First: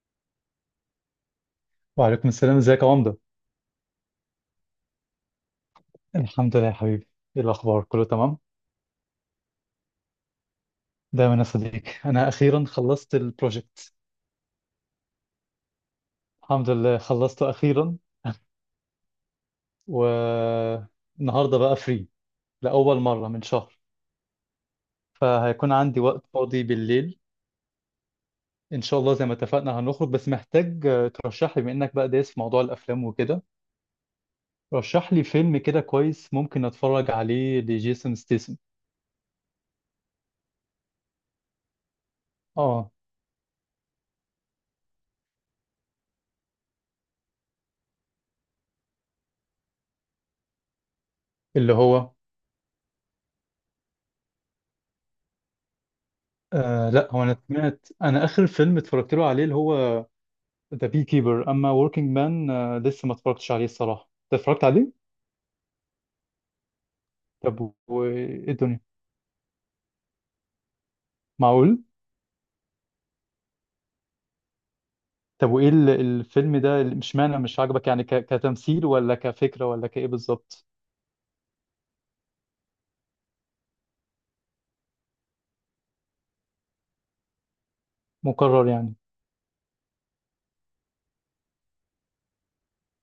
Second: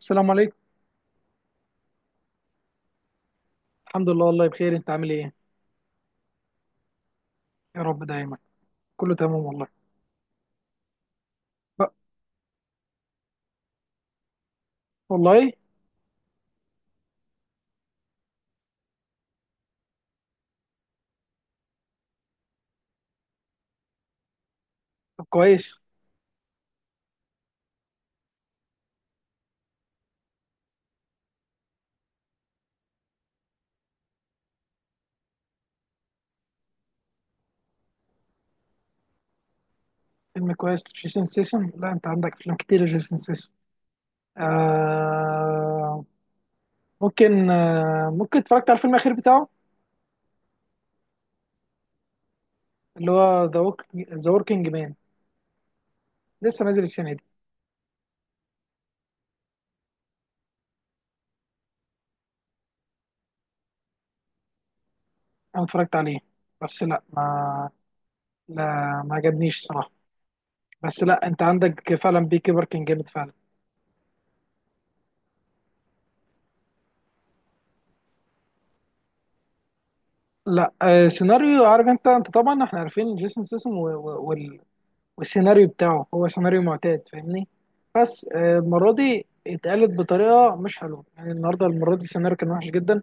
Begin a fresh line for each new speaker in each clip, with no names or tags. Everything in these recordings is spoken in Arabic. السلام عليكم.
وعليكم السلام، ازيك يا عمدة؟
الحمد لله، والله بخير. انت عامل ايه؟
الحمد لله يا حبيبي. ايه
يا
الاخبار؟
رب
كله
دايما.
تمام؟
كله تمام والله.
دايما يا صديقي،
بقى.
انا اخيرا خلصت البروجكت.
والله.
الحمد لله خلصته اخيرا. والنهارده بقى فري لاول مرة من شهر،
طب
فهيكون
كويس.
عندي وقت فاضي بالليل. ان شاء الله زي ما اتفقنا هنخرج، بس محتاج ترشح لي، بما انك بقى دايس في موضوع الافلام وكده، رشح لي فيلم كده كويس ممكن اتفرج عليه لجيسون ستيسن.
فيلم كويس، جيسون سيسن؟ لا، انت عندك افلام كتير يا
اه،
جيسون سيسن. آه. ممكن اتفرجت على الفيلم الاخير بتاعه؟
اللي هو...
اللي هو ذا ووك ذا وركينج مان، لسه نازل
لا،
السنه
هو
دي.
انا سمعت، انا اخر فيلم اتفرجت له عليه اللي هو ذا بي كيبر، اما وركينج مان لسه ما اتفرجتش عليه الصراحه. انت اتفرجت عليه؟
انا اتفرجت عليه. بس لا ما
طب وايه
لا،
الدنيا؟
ما عجبنيش الصراحه. بس لا، انت
معقول؟
عندك فعلا، بي كيبر كان جامد فعلا.
طب وايه الفيلم ده مش معنى، مش عاجبك يعني كتمثيل، ولا كفكره، ولا كايه بالظبط؟
لا. سيناريو. عارف انت طبعا احنا عارفين جيسون سيسن. والسيناريو بتاعه هو سيناريو معتاد، فاهمني. بس
مكرر
المرة
يعني؟
دي اتقالت بطريقة مش حلوة. يعني النهاردة، المرة دي، السيناريو كان وحش جدا.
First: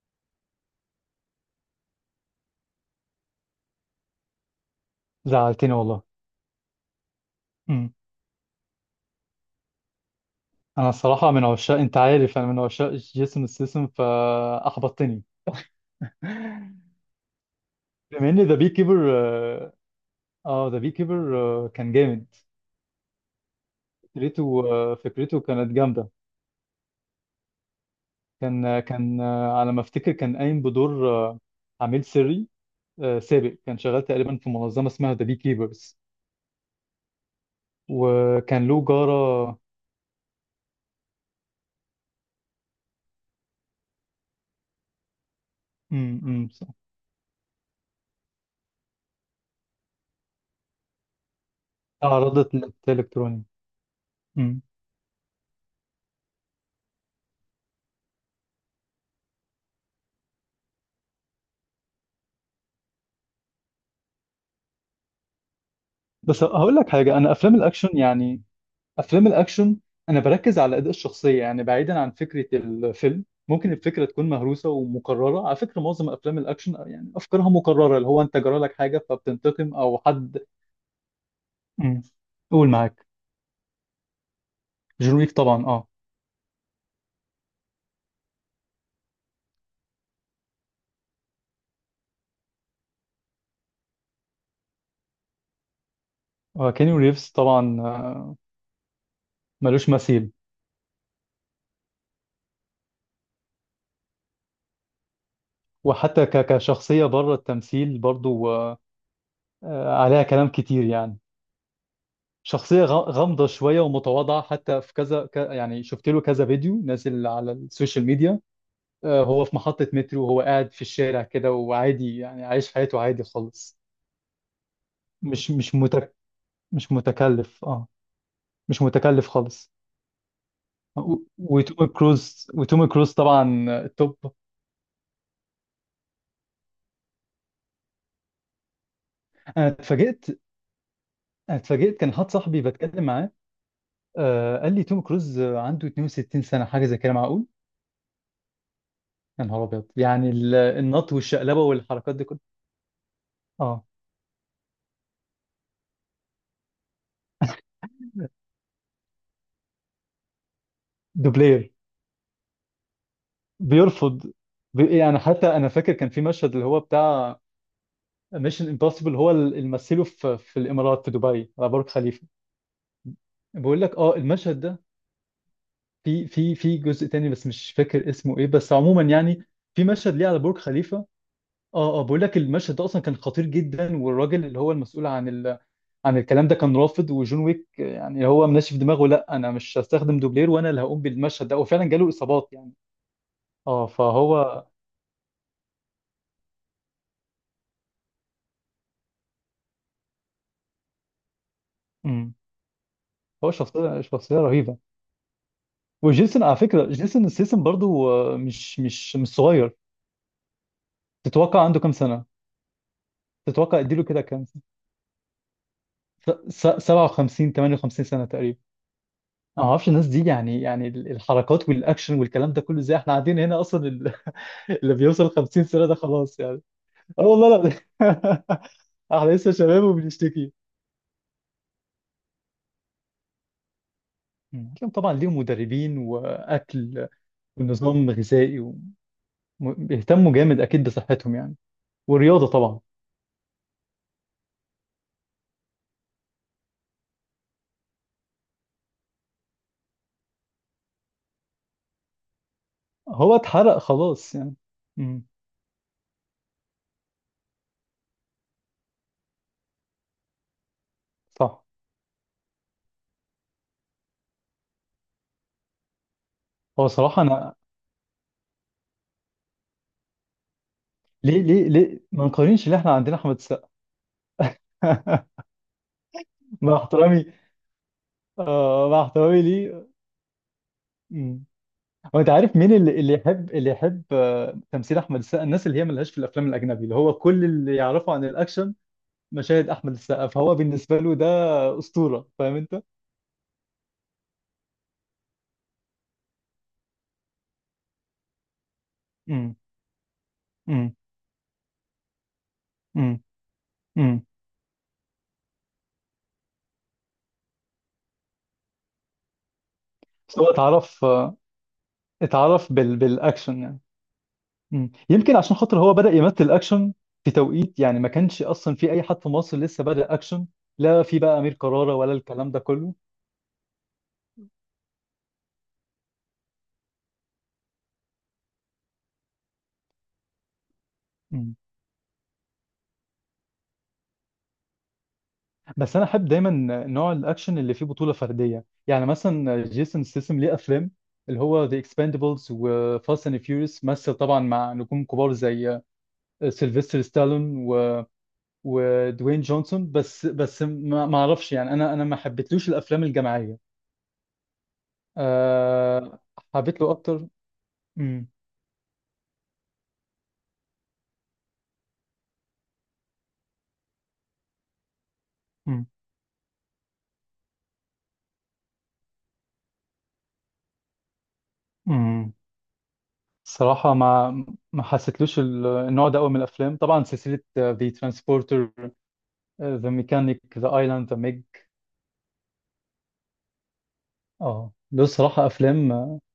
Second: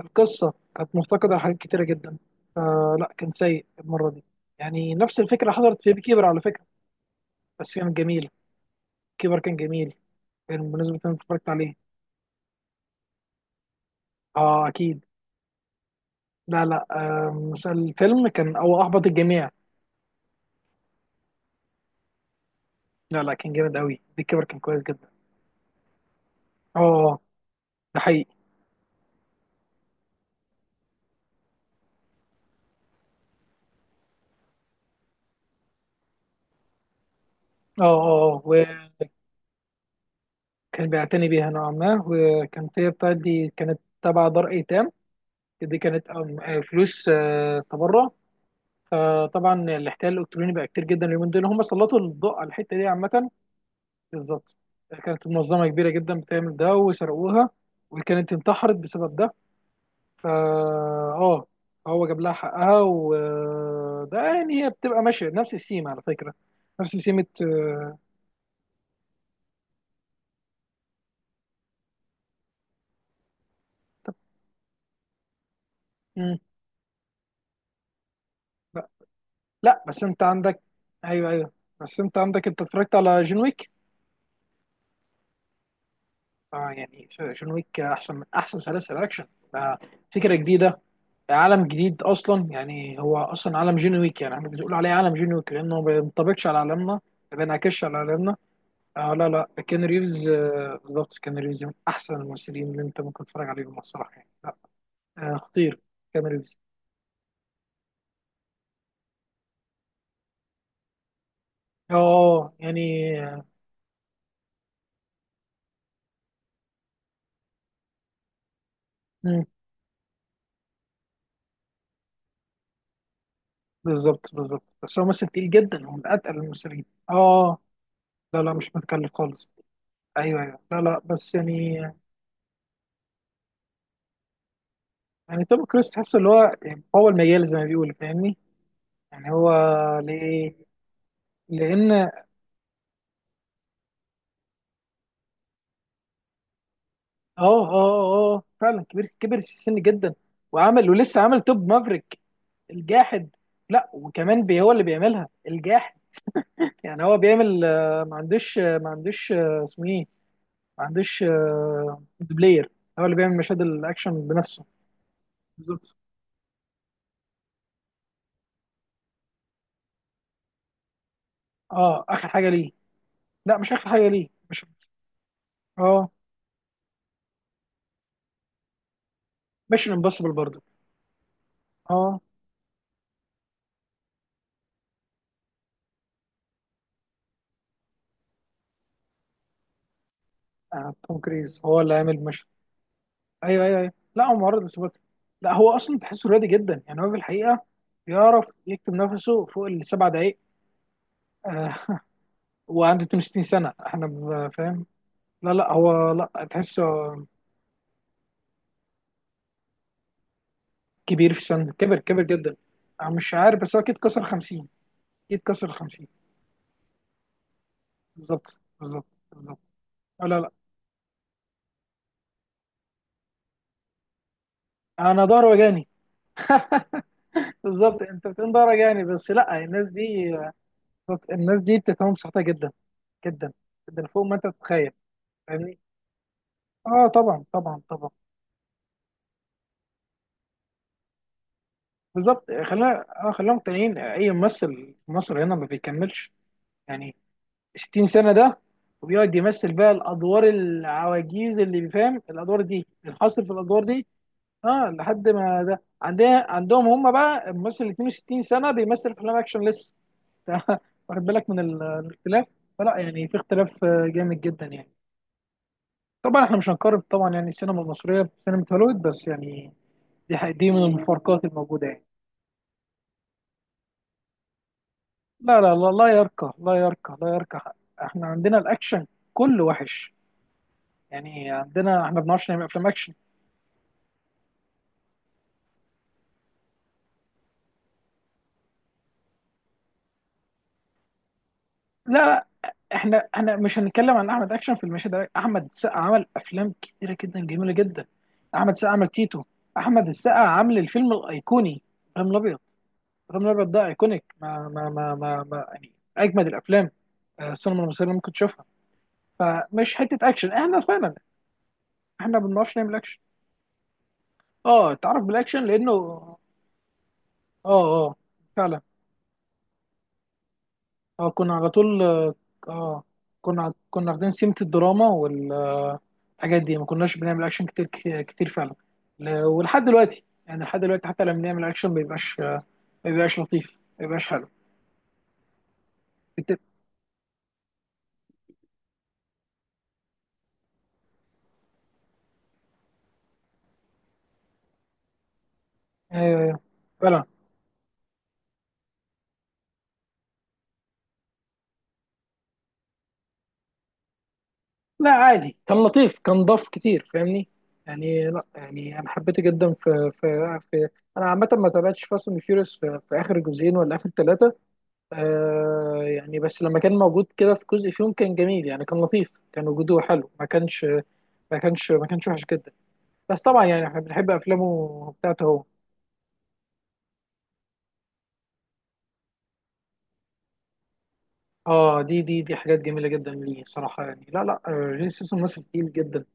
القصة كانت مفتقدة لحاجات كتيرة جدا. فلا، كان سيء المرة دي. يعني نفس الفكرة
زعلتني
حصلت في
والله.
بيكيبر، على فكرة. بس
امم
كانت جميلة. كيبر كان جميل. كان
انا
بالنسبة لي
الصراحه من
اتفرجت عليه.
عشاق، انت عارف انا من عشاق جيسون ستاثام،
اه اكيد.
فاحبطتني.
لا، لا، مثلا الفيلم
بما ان
كان،
ذا بي
او احبط
كيبر،
الجميع.
اه، ذا بي كيبر كان جامد.
لا، لا، كان جامد قوي. بيكيبر كان
فكرته،
كويس جدا.
فكرته كانت جامده.
اه. ده حقيقي.
كان على ما افتكر، كان قايم بدور عميل سري سابق، كان شغال تقريبا في منظمه اسمها ذا بي كيبرز.
اه، اه.
وكان له جاره.
كان بيعتني بيها نوعا ما، وكانت هي بتاعتي كانت تبع دار ايتام. دي كانت
مم، مم، صح.
فلوس تبرع. فطبعا الاحتيال الالكتروني بقى كتير جدا اليومين دول، هم سلطوا الضوء على
تعرضت
الحته دي
لقتال
عامه.
الكتروني.
بالظبط.
مم.
كانت منظمه كبيره جدا بتعمل ده، وسرقوها. وكانت انتحرت بسبب ده. فا اه هو جاب لها حقها، وده يعني هي بتبقى ماشيه نفس السيم على فكره.
بس هقول لك
نفس
حاجه،
سيمه
انا افلام الاكشن
آه،
يعني، افلام الاكشن انا بركز على اداء الشخصيه، يعني بعيدا عن فكره الفيلم ممكن الفكره
طب-
تكون مهروسه ومكرره. على فكره معظم
مم.
افلام الاكشن يعني افكارها مكرره، اللي هو انت جرى لك حاجه فبتنتقم
لا،
او
بس انت
حد.
عندك. ايوه، ايوه. بس
مم.
انت عندك، انت
قول
اتفرجت
معاك.
على جون ويك؟
جون ويك طبعا، اه،
اه، يعني جون ويك احسن من احسن سلاسل اكشن. آه، فكره جديده. عالم جديد اصلا، يعني هو اصلا عالم جون ويك، يعني احنا بنقول عليه عالم جون ويك لانه ما بينطبقش على عالمنا،
كينيو ريفز
ما
طبعا
بينعكسش على عالمنا. آه، لا، لا، كين
ملوش
ريفز،
مثيل.
بالظبط، كين ريفز من احسن الممثلين اللي انت ممكن تتفرج عليهم الصراحه، يعني لا. آه، خطير. كين
وحتى
ريفز.
كشخصية بره التمثيل برضو عليها كلام كتير يعني.
اه،
شخصية
يعني آه،
غامضة شوية، ومتواضعة حتى في كذا يعني شفت له كذا فيديو نازل على السوشيال ميديا.
مم،
هو في محطة مترو، وهو قاعد في الشارع كده، وعادي يعني عايش حياته عادي خالص.
بالظبط، بالظبط. بس هو ممثل تقيل
مش مش
جدا، هو من
متك
اتقل الممثلين.
مش
اه،
متكلف، اه،
لا، لا، مش
مش
متكلف
متكلف
خالص.
خالص.
ايوه، ايوه، لا، لا، بس يعني.
وتوم كروز طبعا، توب.
يعني توم كروز تحس اللي هو، يعني هو المجال زي ما بيقول، فاهمني. يعني هو.
انا اتفاجئت.
ليه؟
انا
لان
اتفاجئت، كان
اه.
حد صاحبي بتكلم معاه، آه قال لي توم كروز عنده 62 سنة، حاجة زي كده، معقول؟
اه، اه، فعلا، كبير، كبر
يا
في
نهار
السن
أبيض،
جدا.
يعني
وعمل
النط
ولسه عمل
والشقلبة
توب
والحركات
مافريك،
دي كلها.
الجاحد.
اه،
لا، وكمان هو اللي بيعملها، الجاحد. يعني هو بيعمل، ما عندوش آه، ما عندوش آه، اسمه ايه؟ ما عندوش
دوبلير.
دوبلير. هو اللي بيعمل مشاهد الاكشن
بيرفض.
بنفسه.
يعني حتى أنا فاكر
بالظبط.
كان في مشهد اللي هو بتاع ميشن امبوسيبل، هو اللي مثله في الإمارات، في دبي، على برج
اه،
خليفة.
اخر حاجه ليه. لا مش
بقول
اخر
لك
حاجه
اه،
ليه
المشهد
مش
ده
اه،
في جزء تاني، بس مش فاكر اسمه ايه، بس عموما يعني في
ميشن
مشهد ليه
امبوسيبل
على برج
برضه.
خليفة. اه اه،
اه،
بقول لك المشهد ده اصلا كان خطير جدا، والراجل اللي هو المسؤول عن ال... عن الكلام ده كان رافض، وجون ويك يعني هو منشف دماغه، لا انا مش هستخدم دوبلير، وانا اللي هقوم
توم
بالمشهد ده،
كريز هو
وفعلا
اللي
جاله
عامل ميشن.
اصابات يعني.
ايوه، ايوه،
اه
ايوه، لا، هو معرض
فهو...
للإصابات. لا، هو اصلا تحسه رياضي جدا، يعني هو في الحقيقه بيعرف يكتب نفسه فوق السبع دقايق. آه.
امم
وعنده 62
هو
سنه،
شخصيه
احنا
شخصيه رهيبه.
فاهم. لا، لا، هو،
وجيسون
لا
على
تحسه،
فكره، جيسون ستاثام برضو مش صغير.
كبير في
تتوقع
السن،
عنده كام
كبر كبر
سنه؟
جدا. انا مش عارف، بس
تتوقع
هو اكيد
اديله كده
كسر
كام سنه؟
50. اكيد كسر 50.
57 58 سنه تقريبا.
بالظبط، بالظبط، بالظبط.
أنا ما اعرفش الناس
آه،
دي
لا، لا.
يعني، يعني الحركات والاكشن والكلام ده كله ازاي؟ احنا قاعدين هنا اصلا اللي
انا
بيوصل
ضهري
50 سنه
وجعني.
ده خلاص يعني. اه والله.
بالظبط، انت
لا.
بتقول ضهري وجعني،
احنا
بس
لسه
لا،
شباب
الناس دي.
وبنشتكي.
الناس دي بتفهم صحتها جدا، جدا جدا فوق ما انت
لكن
تتخيل.
طبعا ليهم
فاهمني.
مدربين
اه،
واكل
طبعا، طبعا، طبعا.
ونظام غذائي، وبيهتموا جامد اكيد بصحتهم يعني. والرياضه
بالظبط،
طبعا.
خلينا مقتنعين، اي ممثل في مصر هنا ما بيكملش، يعني 60 سنه ده، وبيقعد يمثل بقى الادوار العواجيز، اللي بيفهم الادوار دي
هو
الحاصل في
اتحرق
الادوار دي.
خلاص يعني.
اه،
مم.
لحد ما ده عندنا. عندهم هم بقى الممثل 62 سنه بيمثل افلام اكشن لسه. ده، واخد بالك من
صح.
الاختلاف؟ فلا، يعني في اختلاف جامد جدا، يعني. طبعا احنا مش
هو
هنقارن
صراحه
طبعا يعني
انا...
السينما المصريه بسينما هوليوود، بس يعني دي حقيقة، دي من
ليه
المفارقات
ليه
الموجودة
ليه
يعني.
ما نقارنش؟ اللي احنا عندنا احمد السقا.
لا، لا، لا، لا يرقى، لا
مع
يرقى،
احترامي،
لا يرقى، حق. احنا عندنا
مع
الاكشن
احترامي
كله
ليه.
وحش.
مم.
يعني عندنا احنا
هو
ما
انت
بنعرفش
عارف
نعمل
مين
افلام
اللي
اكشن.
اللي يحب، اللي يحب تمثيل احمد السقا؟ الناس اللي هي ملهاش في الافلام الاجنبي، اللي هو كل اللي يعرفه عن الاكشن مشاهد احمد السقا، فهو بالنسبه له ده
لا،
اسطوره،
لا،
فاهم انت؟
احنا مش هنتكلم عن احمد اكشن في المشهد ده. احمد السقا عمل افلام كتيرة جدا، جميلة جدا. احمد السقا عمل تيتو.
امم
احمد السقا عامل
امم
الفيلم الايقوني، ابراهيم الابيض.
امم
ابراهيم الابيض ده ايكونيك،
امم
ما يعني اجمد الافلام، السينما المصرية اللي ممكن تشوفها. فمش حتة
بس هو
اكشن، احنا
اتعرف،
فعلا احنا ما
اتعرف
بنعرفش نعمل اكشن.
بالاكشن يعني.
اه، تعرف
يمكن عشان
بالاكشن
خاطر
لانه
هو بدأ
اه.
يمثل اكشن في توقيت يعني ما
اه،
كانش اصلا
فعلا.
في اي حد في مصر لسه بدأ اكشن. لا، في
اه،
بقى امير
كنا على
كرارة
طول
ولا
اه،
الكلام ده كله.
آه، كنا واخدين سمة الدراما والحاجات دي، ما كناش بنعمل اكشن كتير، كتير فعلا. ولحد دلوقتي، يعني لحد دلوقتي حتى لما بنعمل اكشن، ما بيبقاش، ما بيبقاش لطيف، ما بيبقاش حلو.
بس انا احب دايما
بت-.
نوع الاكشن اللي فيه بطوله فرديه. يعني مثلا جيسون ستاثام ليه افلام اللي هو ذا اكسباندبلز وفاست اند فيوريوس، مثل طبعا مع نجوم كبار زي
آه،
سيلفستر
فعلا.
ستالون و... ودوين جونسون، بس بس ما اعرفش يعني، انا ما حبيتلوش الافلام الجماعيه.
لا عادي، كان لطيف،
أه...
كان ضاف
حبيت له
كتير،
اكتر.
فاهمني.
امم
يعني لا، يعني انا حبيته جدا في. انا عامه ما تابعتش فاست اند فيوريوس في اخر جزئين ولا اخر ثلاثه.
امم
آه، يعني بس لما كان موجود كده في جزء فيهم كان جميل، يعني كان لطيف، كان وجوده حلو، ما كانش، ما كانش
امم
وحش جدا. بس طبعا يعني
صراحه
احنا بنحب
ما
افلامه
حسيتلوش
بتاعته هو.
النوع ده قوي من الافلام. طبعا سلسله ذا ترانسبورتر، ذا ميكانيك، ذا ايلاند، ذا ميج.
اه، دي حاجات جميله جدا ليه صراحه، يعني لا، لا،
اه، ده
جيسون سيسون
الصراحة
ممثل تقيل
أفلام.
جدا.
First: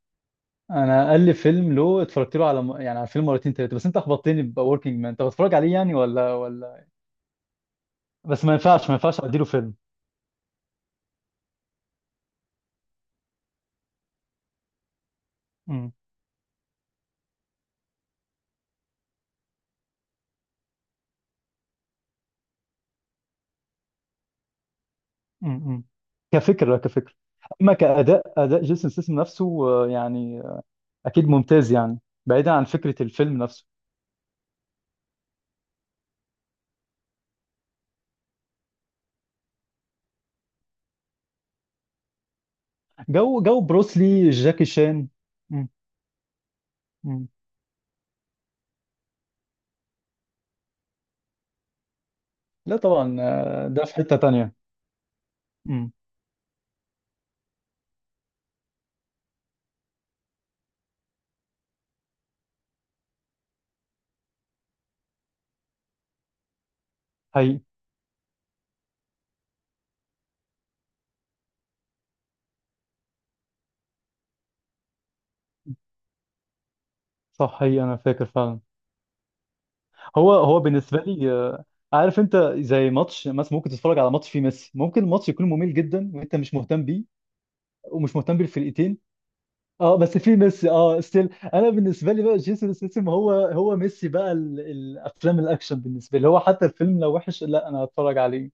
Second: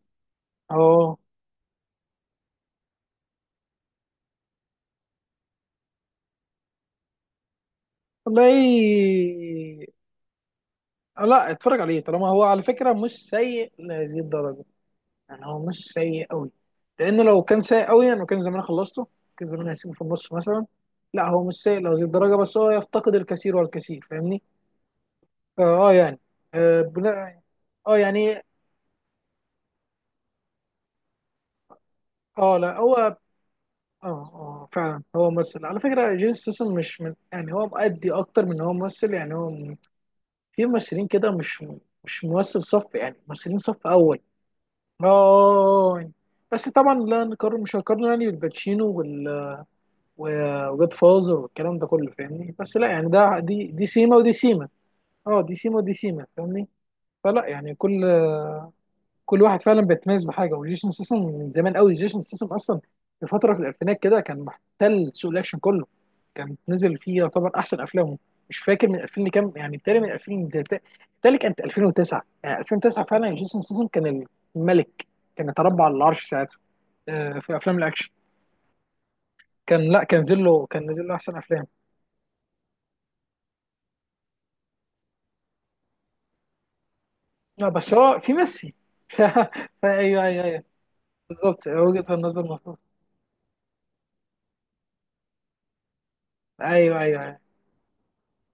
أنا
اه،
أقل فيلم له اتفرجت له على يعني على فيلم مرتين تلاتة، بس أنت أخبطتني بوركينج مان، أنت بتتفرج عليه يعني ولا ولا... بس ما
والله.
ينفعش، ما ينفعش أديله فيلم.
لا، اتفرج عليه طالما هو على فكره مش سيء لهذه الدرجه. يعني هو مش
امم
سيء قوي. لان لو كان سيء قوي، انا كان زمان خلصته، كان زمان هسيبه في النص مثلا. لا، هو مش سيء لهذه الدرجه، بس هو يفتقد الكثير والكثير، فاهمني.
امم
فاه يعني.
كفكرة،
اه،
كفكرة.
بناء.
أما
اه،
كأداء،
يعني.
أداء جيسون سيسم نفسه يعني أكيد ممتاز يعني، بعيدا
اه،
عن
لا هو
فكرة
اه.
الفيلم نفسه.
اه، فعلا هو ممثل، على فكره جيسون ستاثام مش من يعني هو مؤدي اكتر من هو ممثل، يعني هو في ممثلين كده، مش، مش ممثل صف، يعني
جو
ممثلين
جو
صف اول.
بروسلي، جاكي
اه،
شان. مم.
آه، آه. بس طبعا لا
مم.
نقارن، مش هنقارن يعني بالباتشينو وجود فازر والكلام ده كله، فاهمني. بس
لا
لا يعني
طبعا،
ده دي
ده
دي
في
سيما
حتة
ودي
تانية.
سيما. اه، دي سيما
مم.
ودي سيما، فاهمني. فلا، يعني كل، كل واحد فعلا بيتميز بحاجه، وجيسون سيسن من زمان قوي، جيسون سيسن اصلا في فتره في الالفينات كده كان محتل سوق الاكشن كله، كان نزل فيه يعتبر
حقيقي.
احسن افلامه. مش فاكر من 2000 لكام، يعني بالتالي من 2000 بالتالي كانت 2009، يعني 2009 فعلا جيسون سيسن كان الملك، كان يتربع على العرش ساعتها، في
صح،
افلام
حقيقي أنا
الاكشن.
فاكر فعلا.
كان لا، كان
هو
نزل
هو
له كان
بالنسبه
نزل له
لي
احسن افلام.
عارف انت زي ماتش مثلا، ممكن تتفرج على ماتش فيه ميسي، ممكن الماتش يكون ممل جدا وانت مش مهتم بيه
لا، بس
ومش
هو في
مهتم
ميسي.
بالفرقتين، اه، بس
ايوه،
فيه
ايوه، ايوه.
ميسي اه ستيل.
بالظبط،
انا بالنسبه
وجهة
لي بقى
النظر
جيسون
مفهوم.
ستاثام هو هو ميسي بقى، الافلام الاكشن بالنسبه لي، هو حتى
ايوه،
الفيلم لو
ايوه، ايوه،
وحش لا انا هتفرج عليه.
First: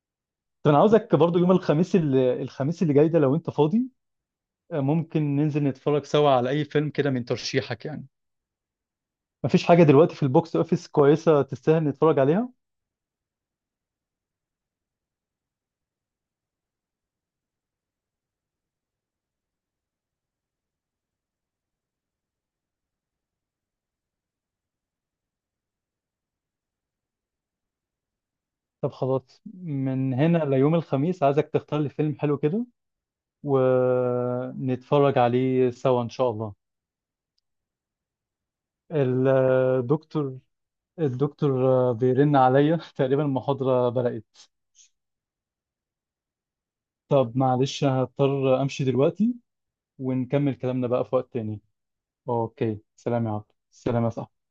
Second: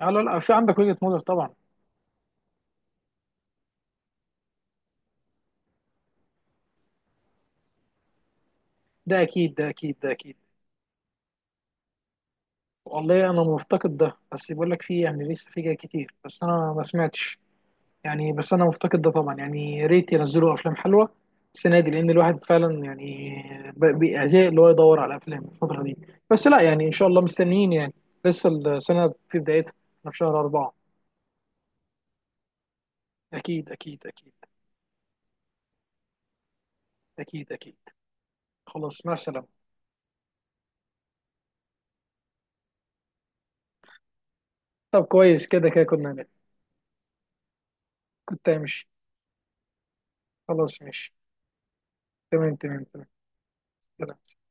لا، لا، لا، في
طب
عندك
انا
وجهة
عاوزك
نظر
برضو يوم
طبعا.
الخميس، الخميس اللي جاي ده، لو انت فاضي، ممكن ننزل نتفرج سوا على اي فيلم كده من ترشيحك يعني.
ده اكيد،
مفيش
ده
حاجه
اكيد، ده
دلوقتي في
اكيد.
البوكس اوفيس كويسه تستاهل نتفرج عليها؟
والله انا مفتقد ده، بس بقول لك في، يعني لسه في جاي كتير بس انا ما سمعتش، يعني. بس انا مفتقد ده طبعا، يعني يا ريت ينزلوا افلام حلوه السنه دي، لان الواحد فعلا يعني بيزهق اللي هو يدور على افلام الفتره دي. بس لا يعني ان شاء الله مستنيين، يعني لسه
طب
السنه في
خلاص،
بدايتها. احنا
من
في
هنا
شهر اربعه.
ليوم الخميس عايزك تختار لي فيلم حلو كده،
اكيد، اكيد، اكيد.
ونتفرج عليه سوا إن شاء الله.
اكيد، اكيد. خلاص، مع السلامة.
الدكتور الدكتور بيرن عليا، تقريبا المحاضرة بدأت.
طب كويس، كده كده كنا هناك.
طب معلش
كنت
هضطر أمشي
همشي.
دلوقتي، ونكمل
خلاص،
كلامنا بقى
ماشي.
في وقت تاني.
تمام،
أوكي،
تمام، تمام.
سلام يا عبد، سلام يا
سلام.
صاحبي.